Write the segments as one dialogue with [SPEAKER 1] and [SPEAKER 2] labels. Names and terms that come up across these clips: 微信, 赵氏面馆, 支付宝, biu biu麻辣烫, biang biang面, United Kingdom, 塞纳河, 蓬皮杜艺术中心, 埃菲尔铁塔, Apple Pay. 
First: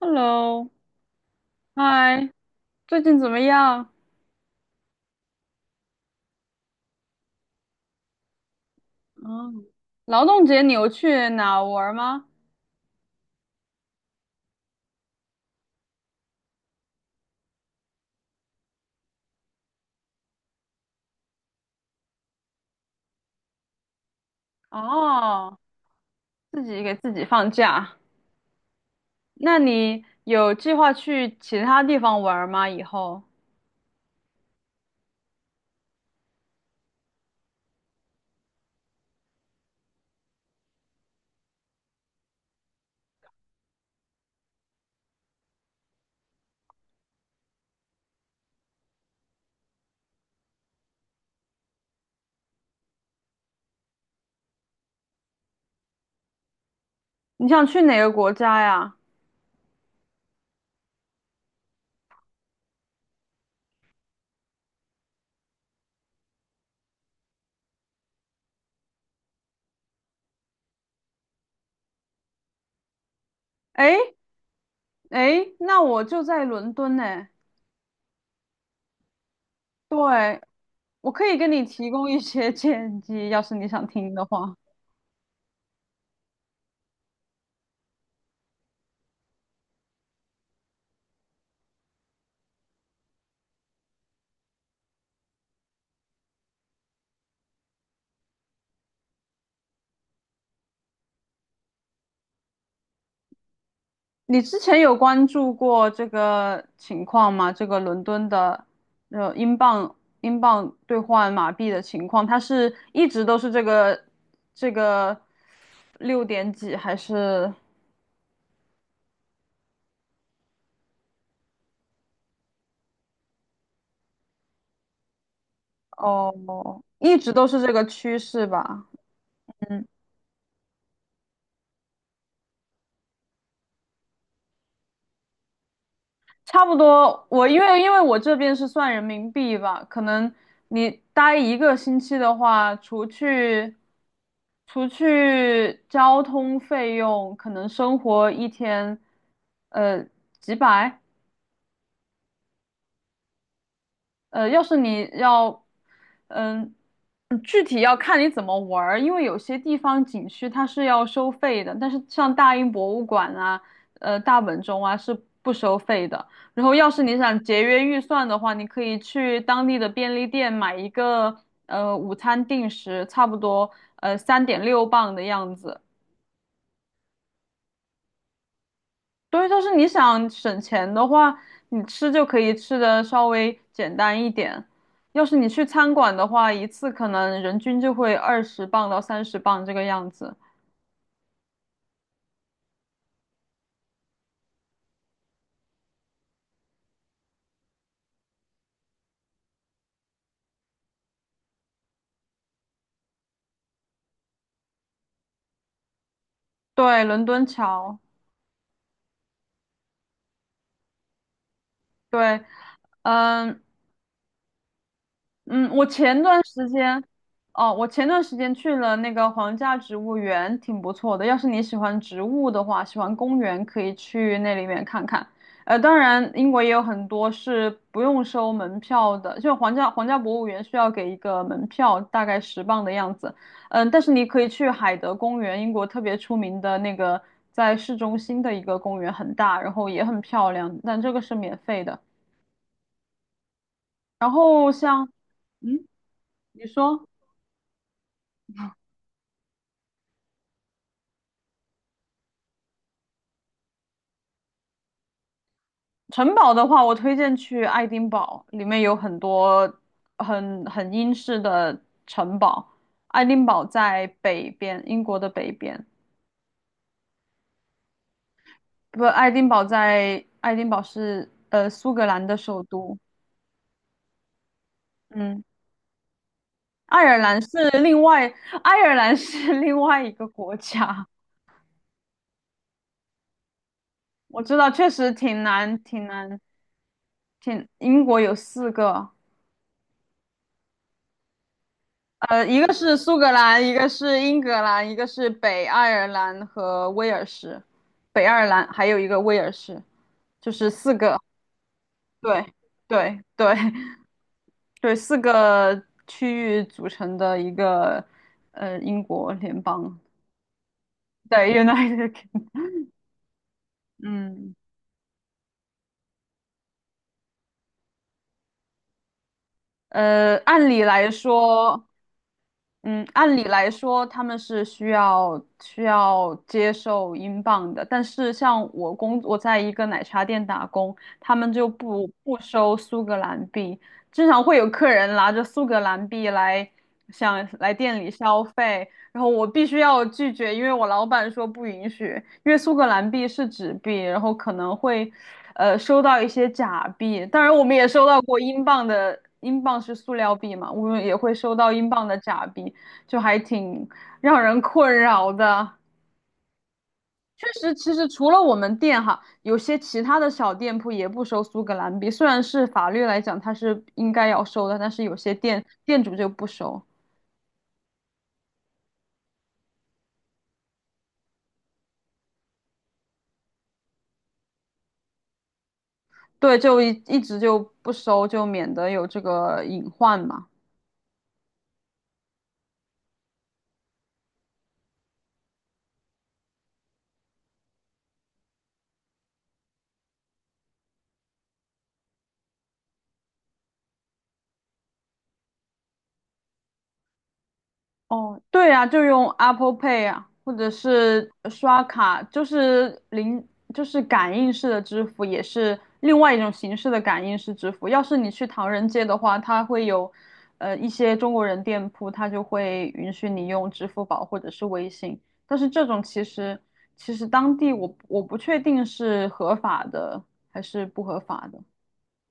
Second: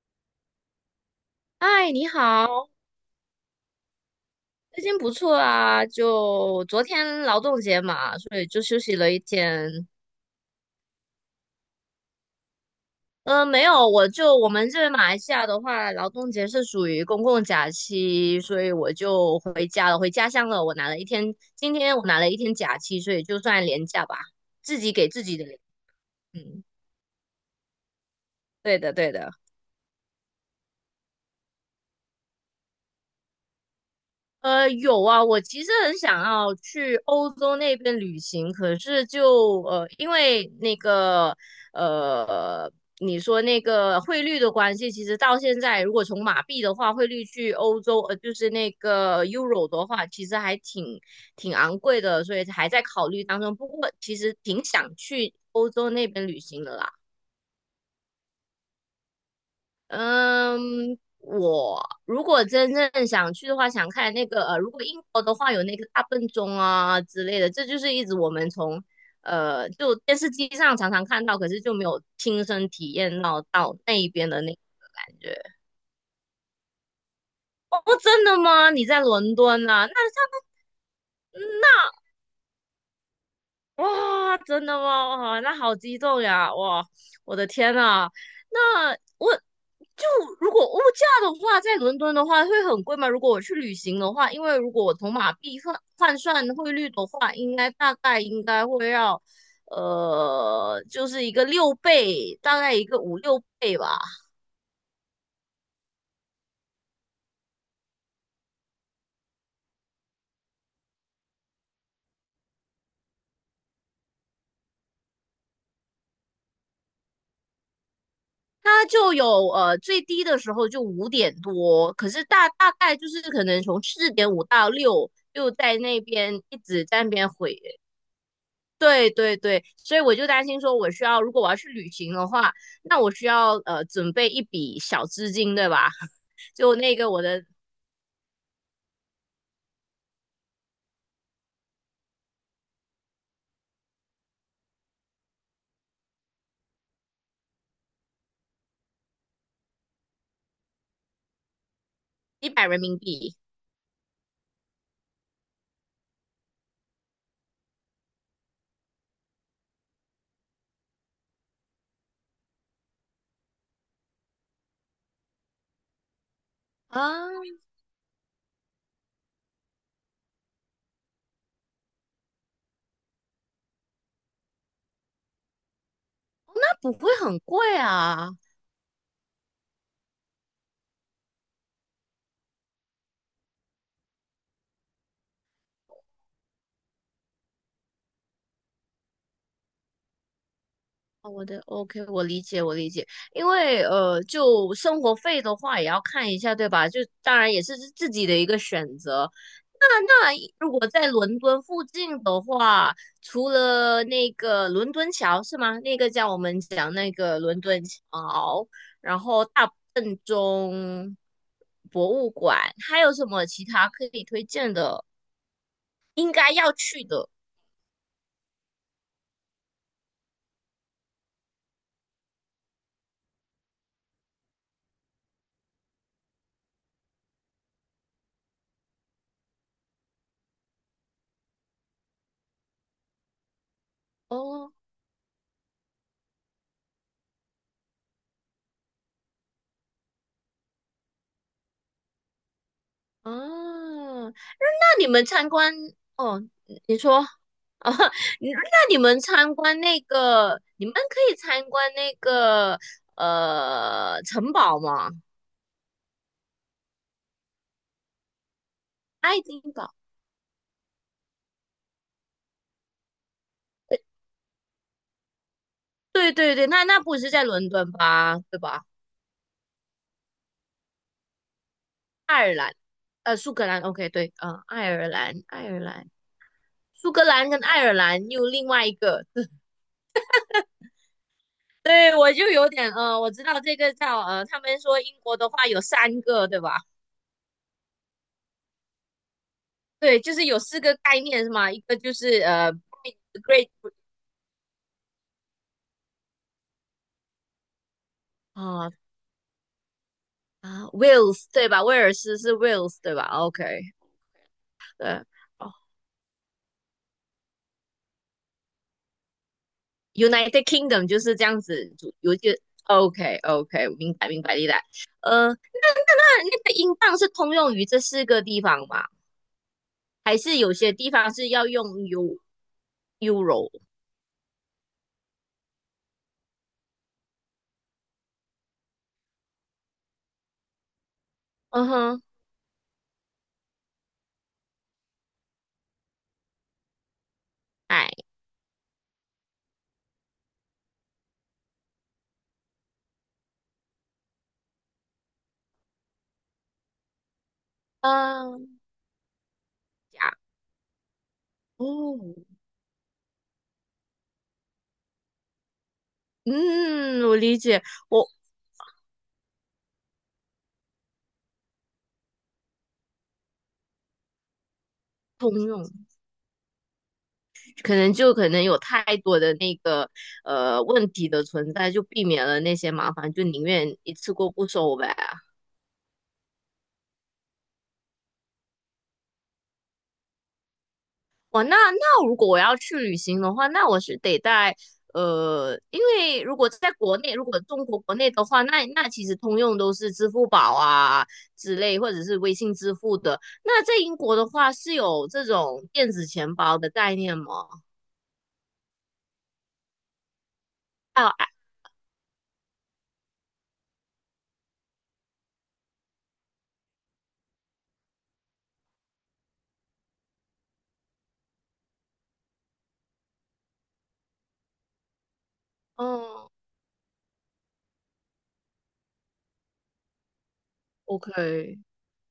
[SPEAKER 1] Hello，
[SPEAKER 2] 嗨，你
[SPEAKER 1] 嗨，
[SPEAKER 2] 好，
[SPEAKER 1] 最近怎么样？
[SPEAKER 2] 最近不错啊。就昨天劳动节嘛，所以就休息了一
[SPEAKER 1] 嗯，
[SPEAKER 2] 天。
[SPEAKER 1] 劳动节你有去哪玩儿吗？
[SPEAKER 2] 没有，我们这边马来西亚的话，劳动节是属于公共假期，所以我就回家了，回家乡了。我拿了一天，今天我拿了一天假期，所以就算年假吧，自己给自己的。
[SPEAKER 1] 哦，
[SPEAKER 2] 嗯，
[SPEAKER 1] 自己给自己放假。
[SPEAKER 2] 对的，对的。
[SPEAKER 1] 那你有计划去其他地方玩儿吗？以后
[SPEAKER 2] 有啊，我其实很想要去欧洲那边旅行，可是就，因为那个呃，你说那个汇率的关系，其实到现在，如果从马币的话，汇率去欧洲，就是那个 Euro 的话，其实还挺昂贵的，所以还在考虑当中。不过其实挺想去欧洲那边旅行的啦。
[SPEAKER 1] 你想去哪个国家呀？
[SPEAKER 2] 嗯，我如果真正想去的话，想看那个如果英国的话，有那个大笨钟啊之类的，这就是一直我们从就电视机上常常看到，可是就没有亲身体验到那
[SPEAKER 1] 诶
[SPEAKER 2] 一边的那个感觉。
[SPEAKER 1] 诶，那我就在伦敦呢。
[SPEAKER 2] 哦，真的吗？你在伦敦啊？
[SPEAKER 1] 对，我可以给你提供一些 建议，要是你想听的
[SPEAKER 2] 哇，
[SPEAKER 1] 话。
[SPEAKER 2] 真的吗？哇，那好激动呀！哇，我的天呐，那我就如果物价的话，在伦敦的话会很贵吗？如果我去旅行的话，因为如果我从马币换算汇率的话，应该大概应该会要，就是一个六倍，大概一个5、6倍吧。
[SPEAKER 1] 你之前有关注过这个情况吗？这个伦敦的呃英镑英镑兑换马币的情况，它是一直都是这个六点几，还是
[SPEAKER 2] 它就有最低的时候就5点多，可是大概就是可能从4.5到6，就在那边一
[SPEAKER 1] 哦，
[SPEAKER 2] 直在那
[SPEAKER 1] 一
[SPEAKER 2] 边
[SPEAKER 1] 直都
[SPEAKER 2] 回
[SPEAKER 1] 是这个趋势吧？
[SPEAKER 2] 对对对，
[SPEAKER 1] 嗯。
[SPEAKER 2] 所以我就担心说，我需要如果我要去旅行的话，那我需要准备一笔小资金，对吧？
[SPEAKER 1] 差不
[SPEAKER 2] 就那个我
[SPEAKER 1] 多，
[SPEAKER 2] 的
[SPEAKER 1] 我因为我这边是算人民币吧，可能你待一个星期的话，除去交通费用，可能生活一天，呃，几百，
[SPEAKER 2] 100人民币
[SPEAKER 1] 要是你要，嗯，具体要看你怎么玩儿，因为有些地方景区它是要收费的，但是像大英博物馆啊，大本钟啊是不收费的。然后，要是
[SPEAKER 2] 啊，
[SPEAKER 1] 你想节约预算的话，你可以去当地的便利店买一个午餐定时，差不多3.6磅的样子，
[SPEAKER 2] 那不会很贵啊。
[SPEAKER 1] 对，就是你想省钱的话，你吃就可以吃的稍微简单一点。要是你去餐馆的话，一次可能人均就会20磅到30磅这个样子。
[SPEAKER 2] 哦我的 OK，我理解，我理解，因为就生活费的话也要看一下，对吧？就当然也是自己的一个选择。那如果在伦敦附近的话，除了那个伦敦桥是吗？那个叫我们讲
[SPEAKER 1] 对，
[SPEAKER 2] 那
[SPEAKER 1] 伦
[SPEAKER 2] 个
[SPEAKER 1] 敦
[SPEAKER 2] 伦敦
[SPEAKER 1] 桥，
[SPEAKER 2] 桥，然后大笨钟博物
[SPEAKER 1] 对，
[SPEAKER 2] 馆，还有什么
[SPEAKER 1] 嗯，
[SPEAKER 2] 其他可以推荐的？
[SPEAKER 1] 嗯，
[SPEAKER 2] 应该要去的
[SPEAKER 1] 我前段时间去了那个皇家植物园，挺不错的。要是你喜欢植物的话，喜欢公园，可以去那里面看看。当然，英国也有很多是不用收门票的，就皇家博物园需要给一个门票，大概十磅的样子。嗯，但是你可以去
[SPEAKER 2] 哦
[SPEAKER 1] 海德公园，英国特别出名的那个，在市中心的一个公园，很大，然后也很漂亮，但这个是免费的。
[SPEAKER 2] 啊，
[SPEAKER 1] 然后
[SPEAKER 2] 你
[SPEAKER 1] 像，
[SPEAKER 2] 们参观
[SPEAKER 1] 嗯，
[SPEAKER 2] 哦，
[SPEAKER 1] 你
[SPEAKER 2] 你
[SPEAKER 1] 说。
[SPEAKER 2] 说哦，你们参观那个，你们可以参观那个城堡吗？
[SPEAKER 1] 城堡的话，我推荐去爱丁堡，里面有很
[SPEAKER 2] 爱丁
[SPEAKER 1] 多
[SPEAKER 2] 堡，
[SPEAKER 1] 很英式的城堡。爱丁堡在北边，英国的北边。
[SPEAKER 2] 对对对，那不是在伦敦吧？对吧？
[SPEAKER 1] 不，爱丁堡是苏格兰的
[SPEAKER 2] 爱尔
[SPEAKER 1] 首
[SPEAKER 2] 兰，
[SPEAKER 1] 都。
[SPEAKER 2] 苏格兰，OK，对，嗯、爱尔兰，
[SPEAKER 1] 嗯，
[SPEAKER 2] 爱尔兰，
[SPEAKER 1] 爱
[SPEAKER 2] 苏
[SPEAKER 1] 尔
[SPEAKER 2] 格
[SPEAKER 1] 兰
[SPEAKER 2] 兰跟
[SPEAKER 1] 是
[SPEAKER 2] 爱尔
[SPEAKER 1] 另外，
[SPEAKER 2] 兰又另
[SPEAKER 1] 爱
[SPEAKER 2] 外一
[SPEAKER 1] 尔兰
[SPEAKER 2] 个，
[SPEAKER 1] 是 另外一个国家。
[SPEAKER 2] 对，我就有点，我知道这个叫，
[SPEAKER 1] 我知
[SPEAKER 2] 他
[SPEAKER 1] 道，
[SPEAKER 2] 们
[SPEAKER 1] 确
[SPEAKER 2] 说
[SPEAKER 1] 实
[SPEAKER 2] 英国
[SPEAKER 1] 挺
[SPEAKER 2] 的话有
[SPEAKER 1] 难，挺
[SPEAKER 2] 三
[SPEAKER 1] 难，
[SPEAKER 2] 个，对吧？
[SPEAKER 1] 英国有四个，
[SPEAKER 2] 对，就是有四个概念是吗？一个就是
[SPEAKER 1] 一个是苏格兰，
[SPEAKER 2] Great
[SPEAKER 1] 一个是英格兰，一个是北爱尔兰和威尔士，北爱尔兰还
[SPEAKER 2] 哦
[SPEAKER 1] 有一个威尔士，就是
[SPEAKER 2] 啊
[SPEAKER 1] 四个，
[SPEAKER 2] ，Wales 对吧？威尔斯
[SPEAKER 1] 对，
[SPEAKER 2] 是 Wales 对吧
[SPEAKER 1] 对，对，
[SPEAKER 2] ？OK，
[SPEAKER 1] 对，四
[SPEAKER 2] 对哦
[SPEAKER 1] 个区域组成的一个英国联邦，
[SPEAKER 2] ，United Kingdom 就是这
[SPEAKER 1] 对
[SPEAKER 2] 样子
[SPEAKER 1] ，United
[SPEAKER 2] 组，
[SPEAKER 1] Kingdom。
[SPEAKER 2] OK OK，明白明
[SPEAKER 1] 嗯，
[SPEAKER 2] 白明白。那那个英镑是通用于这四个地方吗？
[SPEAKER 1] 呃，
[SPEAKER 2] 还是
[SPEAKER 1] 按
[SPEAKER 2] 有
[SPEAKER 1] 理
[SPEAKER 2] 些
[SPEAKER 1] 来
[SPEAKER 2] 地方是要用
[SPEAKER 1] 说，嗯，按理来
[SPEAKER 2] Euro？
[SPEAKER 1] 说他们是需要接受英镑的，但是像我在一个奶茶店打工，他们就
[SPEAKER 2] 嗯
[SPEAKER 1] 不
[SPEAKER 2] 哼，
[SPEAKER 1] 不收苏格兰币，经常会有客人拿着苏格兰币来想来店
[SPEAKER 2] 哎，
[SPEAKER 1] 里消费，然后我必须要拒绝，因为我老板说不允许，因为苏格兰币是纸币，然后可能会收到一些假币，当然我们也收到过英
[SPEAKER 2] 嗯，
[SPEAKER 1] 镑的，英镑是塑
[SPEAKER 2] 呀，
[SPEAKER 1] 料币嘛，我们也会收到英镑的
[SPEAKER 2] 嗯
[SPEAKER 1] 假币。就还挺让人困扰的。
[SPEAKER 2] 嗯，我
[SPEAKER 1] 确
[SPEAKER 2] 理
[SPEAKER 1] 实，
[SPEAKER 2] 解，
[SPEAKER 1] 其实
[SPEAKER 2] 我
[SPEAKER 1] 除了我们店哈，有些其他的小店铺也不收苏格兰币，虽然是法律来讲它是应该要收的，但是有些
[SPEAKER 2] 通
[SPEAKER 1] 店
[SPEAKER 2] 用。
[SPEAKER 1] 店主就不收，
[SPEAKER 2] 可能就可能有太多的那个问题的存在，就避免了那些麻烦，就宁愿一次过不收呗。
[SPEAKER 1] 对，就一直就不收，就免得有这个隐患嘛。
[SPEAKER 2] 哇，那如果我要去旅行的话，那我是得带因为如果在国内，如果中国国内的话，那其实通用都是支付宝啊之类，或者是微信支付的。那在英国的话，是有这种电子钱包的概念吗？
[SPEAKER 1] 哦，对呀，就用 Apple Pay 啊，或者
[SPEAKER 2] 还有，
[SPEAKER 1] 是刷卡，就是零，就是感应式的支付，也是另外一种形式的感应式支付。要是你去唐人街的话，它会有，一些中国人店铺，它就会允许你用支付宝或者是微信。但是这种其
[SPEAKER 2] 嗯
[SPEAKER 1] 实，当地我不确定是合法的还是不合法的，
[SPEAKER 2] ，OK，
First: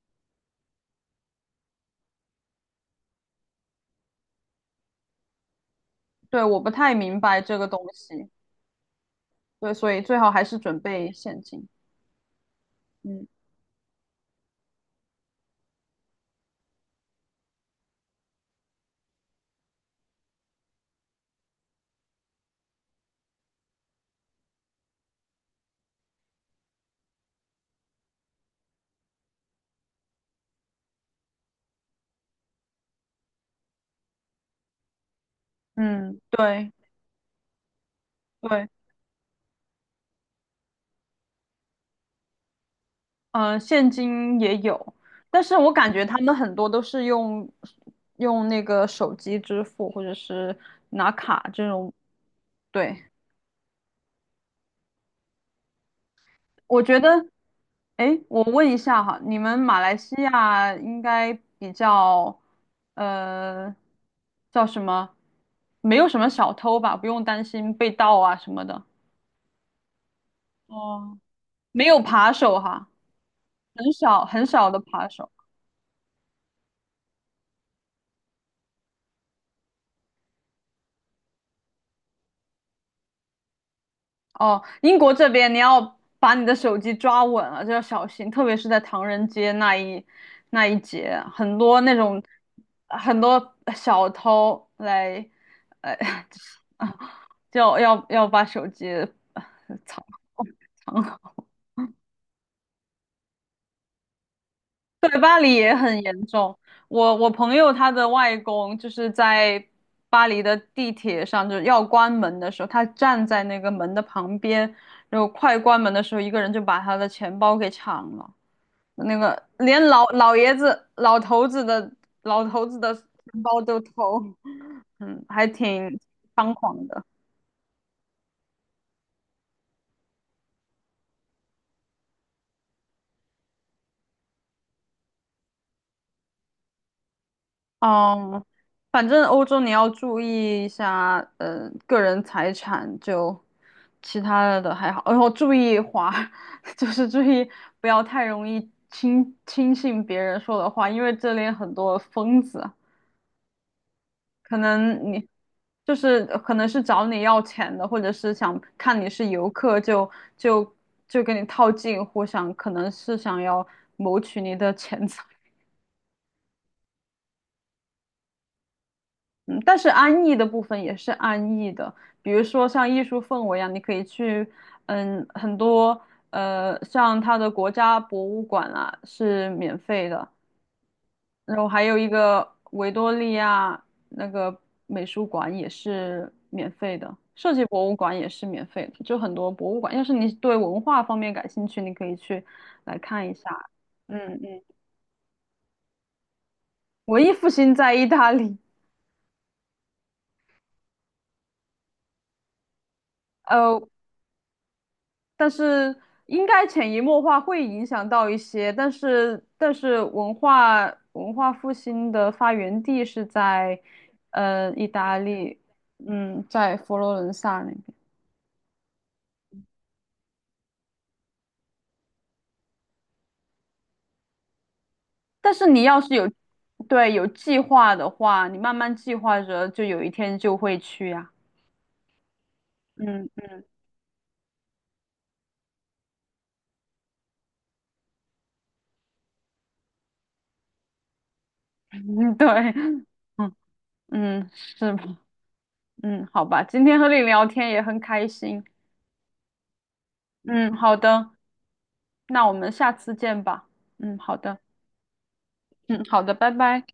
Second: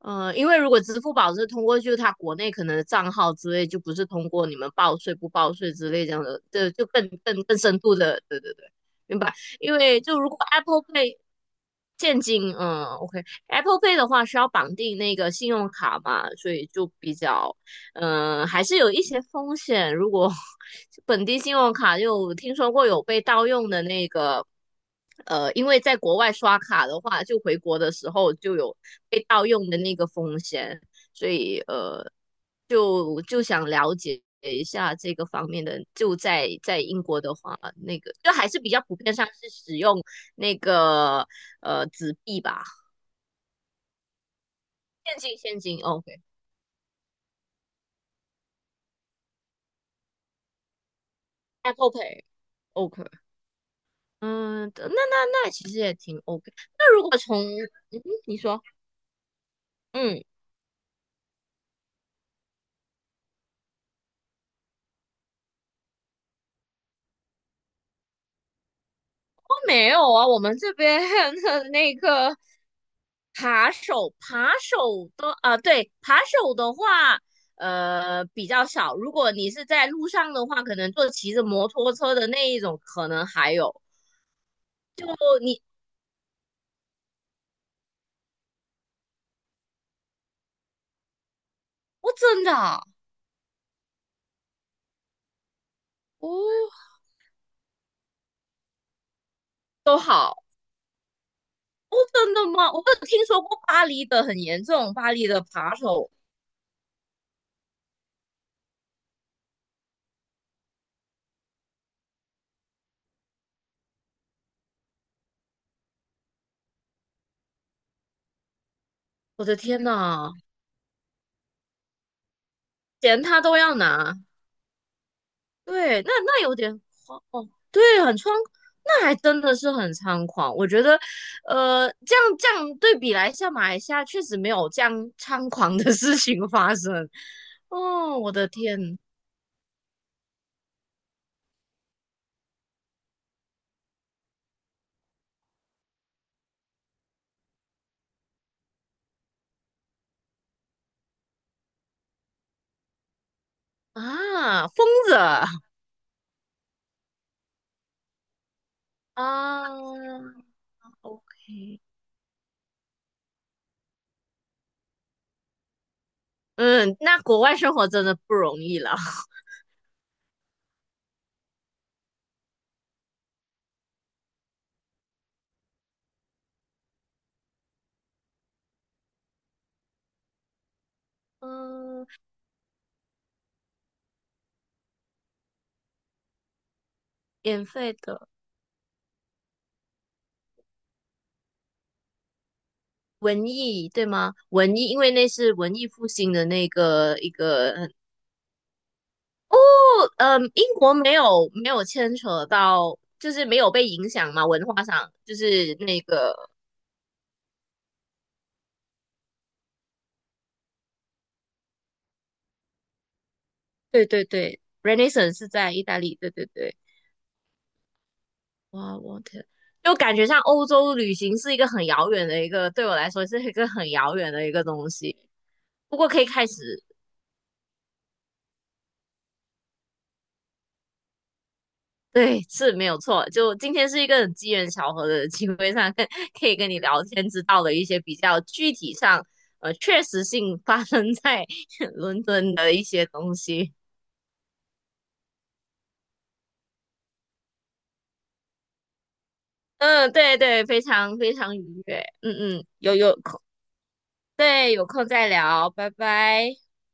[SPEAKER 2] 嗯，因为如果支付宝是通过就是它国内可能的账号之类，就不是通过你们报税不报税之类这样的，
[SPEAKER 1] 对，我不
[SPEAKER 2] 这就
[SPEAKER 1] 太
[SPEAKER 2] 更
[SPEAKER 1] 明白
[SPEAKER 2] 更更
[SPEAKER 1] 这个
[SPEAKER 2] 深
[SPEAKER 1] 东
[SPEAKER 2] 度的，
[SPEAKER 1] 西，
[SPEAKER 2] 对对对，明白。因
[SPEAKER 1] 对，所
[SPEAKER 2] 为
[SPEAKER 1] 以最
[SPEAKER 2] 就如
[SPEAKER 1] 好
[SPEAKER 2] 果
[SPEAKER 1] 还是准
[SPEAKER 2] Apple
[SPEAKER 1] 备
[SPEAKER 2] Pay
[SPEAKER 1] 现金。
[SPEAKER 2] 现金，嗯
[SPEAKER 1] 嗯
[SPEAKER 2] ，OK，Apple Pay 的话是要绑定那个信用卡嘛，所以就比较还是有一些风险。如果 本地信用卡有听说过有被盗用的那个，因为在国外刷卡的话，就回国的时候就有被盗用的那个风险，所以就想了解一下这个方面的。就
[SPEAKER 1] 嗯，
[SPEAKER 2] 在
[SPEAKER 1] 对。
[SPEAKER 2] 在英国的话，那个就还是
[SPEAKER 1] 对，
[SPEAKER 2] 比较普遍上是使用那个纸币吧，
[SPEAKER 1] 现金也有，
[SPEAKER 2] 现金
[SPEAKER 1] 但是
[SPEAKER 2] 现
[SPEAKER 1] 我
[SPEAKER 2] 金
[SPEAKER 1] 感觉他
[SPEAKER 2] ，OK，Apple
[SPEAKER 1] 们很多都是用那个手机支付，或者是拿卡这种。对，
[SPEAKER 2] Pay，OK。嗯，那其实也挺 OK。
[SPEAKER 1] 我
[SPEAKER 2] 那
[SPEAKER 1] 觉
[SPEAKER 2] 如果
[SPEAKER 1] 得，
[SPEAKER 2] 从嗯，
[SPEAKER 1] 哎，
[SPEAKER 2] 你
[SPEAKER 1] 我
[SPEAKER 2] 说
[SPEAKER 1] 问一下哈，你们马来西
[SPEAKER 2] 嗯，
[SPEAKER 1] 亚应该比较，呃，叫什么？没有什么小偷吧，不用担心被盗啊什么的。
[SPEAKER 2] 哦没有啊，我们这边
[SPEAKER 1] 哦，
[SPEAKER 2] 的
[SPEAKER 1] 没
[SPEAKER 2] 那
[SPEAKER 1] 有扒
[SPEAKER 2] 个
[SPEAKER 1] 手哈，
[SPEAKER 2] 扒
[SPEAKER 1] 很
[SPEAKER 2] 手
[SPEAKER 1] 少很
[SPEAKER 2] 扒
[SPEAKER 1] 少的扒
[SPEAKER 2] 手
[SPEAKER 1] 手。
[SPEAKER 2] 的啊，对，扒手的话，比较少。如果你是在路上的话，可能坐骑着摩托车的那一种，可能还有。
[SPEAKER 1] 哦，英国
[SPEAKER 2] 哦，
[SPEAKER 1] 这边你
[SPEAKER 2] 你
[SPEAKER 1] 要把你的手机抓稳了，就要小心，特别是在唐人街那一节，很多那
[SPEAKER 2] 哦，
[SPEAKER 1] 种
[SPEAKER 2] 真的啊
[SPEAKER 1] 很多小偷来，呃，
[SPEAKER 2] 哦，
[SPEAKER 1] 啊就要把手机
[SPEAKER 2] 都
[SPEAKER 1] 藏
[SPEAKER 2] 好
[SPEAKER 1] 藏好。
[SPEAKER 2] 哦，真的吗？我有听说过巴黎的很严重，巴
[SPEAKER 1] 对，
[SPEAKER 2] 黎
[SPEAKER 1] 巴
[SPEAKER 2] 的
[SPEAKER 1] 黎也
[SPEAKER 2] 扒
[SPEAKER 1] 很
[SPEAKER 2] 手，
[SPEAKER 1] 严重。我朋友他的外公就是在巴黎的地铁上，就是要关门的时候，他站在那个门的旁边，然后快关门的时候，一个人就把他的钱包给抢了。那个
[SPEAKER 2] 我的天
[SPEAKER 1] 连老
[SPEAKER 2] 呐，
[SPEAKER 1] 老爷子、老头子的
[SPEAKER 2] 钱他
[SPEAKER 1] 钱
[SPEAKER 2] 都
[SPEAKER 1] 包
[SPEAKER 2] 要
[SPEAKER 1] 都
[SPEAKER 2] 拿。
[SPEAKER 1] 偷，嗯，还挺
[SPEAKER 2] 对，那
[SPEAKER 1] 猖
[SPEAKER 2] 有点
[SPEAKER 1] 狂的。
[SPEAKER 2] 慌哦，对，那还真的是很猖狂。我觉得，这样对比来下，马来西亚确实没有这样猖狂的事情发生。哦，我
[SPEAKER 1] 嗯，
[SPEAKER 2] 的天
[SPEAKER 1] 反正欧洲你要注意一下，个人财产就其他的还好，然后注意花，就是注意不要太容易轻信别人说的话，因为这里很多疯子。可
[SPEAKER 2] 啊，疯
[SPEAKER 1] 能
[SPEAKER 2] 子
[SPEAKER 1] 你
[SPEAKER 2] 啊
[SPEAKER 1] 就是可能是找你要钱的，或者是想看你是游客就
[SPEAKER 2] 啊
[SPEAKER 1] 就跟
[SPEAKER 2] ，OK，
[SPEAKER 1] 你套近乎，想可能是想要谋取你的钱财。
[SPEAKER 2] 嗯，那国外生活真的不容易了。
[SPEAKER 1] 嗯，但是安逸的部分也是安逸的，比如说像艺术氛围啊，你可以去，嗯，很多像它的国家博物馆啊是免费的，然后还有
[SPEAKER 2] 嗯，
[SPEAKER 1] 一个维多利亚那个美术馆也是免费的，设计
[SPEAKER 2] 免
[SPEAKER 1] 博
[SPEAKER 2] 费
[SPEAKER 1] 物馆也
[SPEAKER 2] 的
[SPEAKER 1] 是免费的，就很多博物馆。要是你对文化方面感兴趣，你可以去来看一
[SPEAKER 2] 文
[SPEAKER 1] 下。
[SPEAKER 2] 艺对吗？
[SPEAKER 1] 嗯嗯，
[SPEAKER 2] 文艺，因为那是文艺复兴的那个
[SPEAKER 1] 文
[SPEAKER 2] 一
[SPEAKER 1] 艺复兴
[SPEAKER 2] 个
[SPEAKER 1] 在意大利，
[SPEAKER 2] 嗯，英国没有牵扯到，就是没有被
[SPEAKER 1] 呃，
[SPEAKER 2] 影响嘛，文化上就
[SPEAKER 1] 但
[SPEAKER 2] 是
[SPEAKER 1] 是
[SPEAKER 2] 那个，
[SPEAKER 1] 应该潜移默化会影响到一些，但是文化复兴的发源地是在
[SPEAKER 2] 对对对
[SPEAKER 1] 意大
[SPEAKER 2] ，Renaissance 是
[SPEAKER 1] 利，
[SPEAKER 2] 在意大利，对
[SPEAKER 1] 嗯，
[SPEAKER 2] 对对，
[SPEAKER 1] 在佛罗伦萨那边。
[SPEAKER 2] 哇，我天，就感觉像欧洲旅行是一个很遥远的一个，对我来说是一个很遥远的一个东西，
[SPEAKER 1] 但是你
[SPEAKER 2] 不
[SPEAKER 1] 要
[SPEAKER 2] 过
[SPEAKER 1] 是
[SPEAKER 2] 可以
[SPEAKER 1] 有，
[SPEAKER 2] 开始，
[SPEAKER 1] 对，有计划的话，你慢慢计划着，就有一天就会去呀、
[SPEAKER 2] 对，是没有错，
[SPEAKER 1] 嗯
[SPEAKER 2] 就
[SPEAKER 1] 嗯
[SPEAKER 2] 今天是一个很机缘巧合的机会上，可以跟你聊天，知道了一些比较具体上，确实性发生在 伦
[SPEAKER 1] 嗯，对，
[SPEAKER 2] 敦的一些东
[SPEAKER 1] 嗯
[SPEAKER 2] 西。
[SPEAKER 1] 嗯，是吧？嗯，好吧，今天和你聊天也很开心。
[SPEAKER 2] 嗯，对对，
[SPEAKER 1] 嗯，
[SPEAKER 2] 非
[SPEAKER 1] 好
[SPEAKER 2] 常
[SPEAKER 1] 的，
[SPEAKER 2] 非常愉悦。嗯
[SPEAKER 1] 那我
[SPEAKER 2] 嗯，
[SPEAKER 1] 们下
[SPEAKER 2] 有
[SPEAKER 1] 次
[SPEAKER 2] 有空，
[SPEAKER 1] 见吧。嗯，好的，
[SPEAKER 2] 对，有空再聊，拜
[SPEAKER 1] 嗯，好的，拜
[SPEAKER 2] 拜。
[SPEAKER 1] 拜。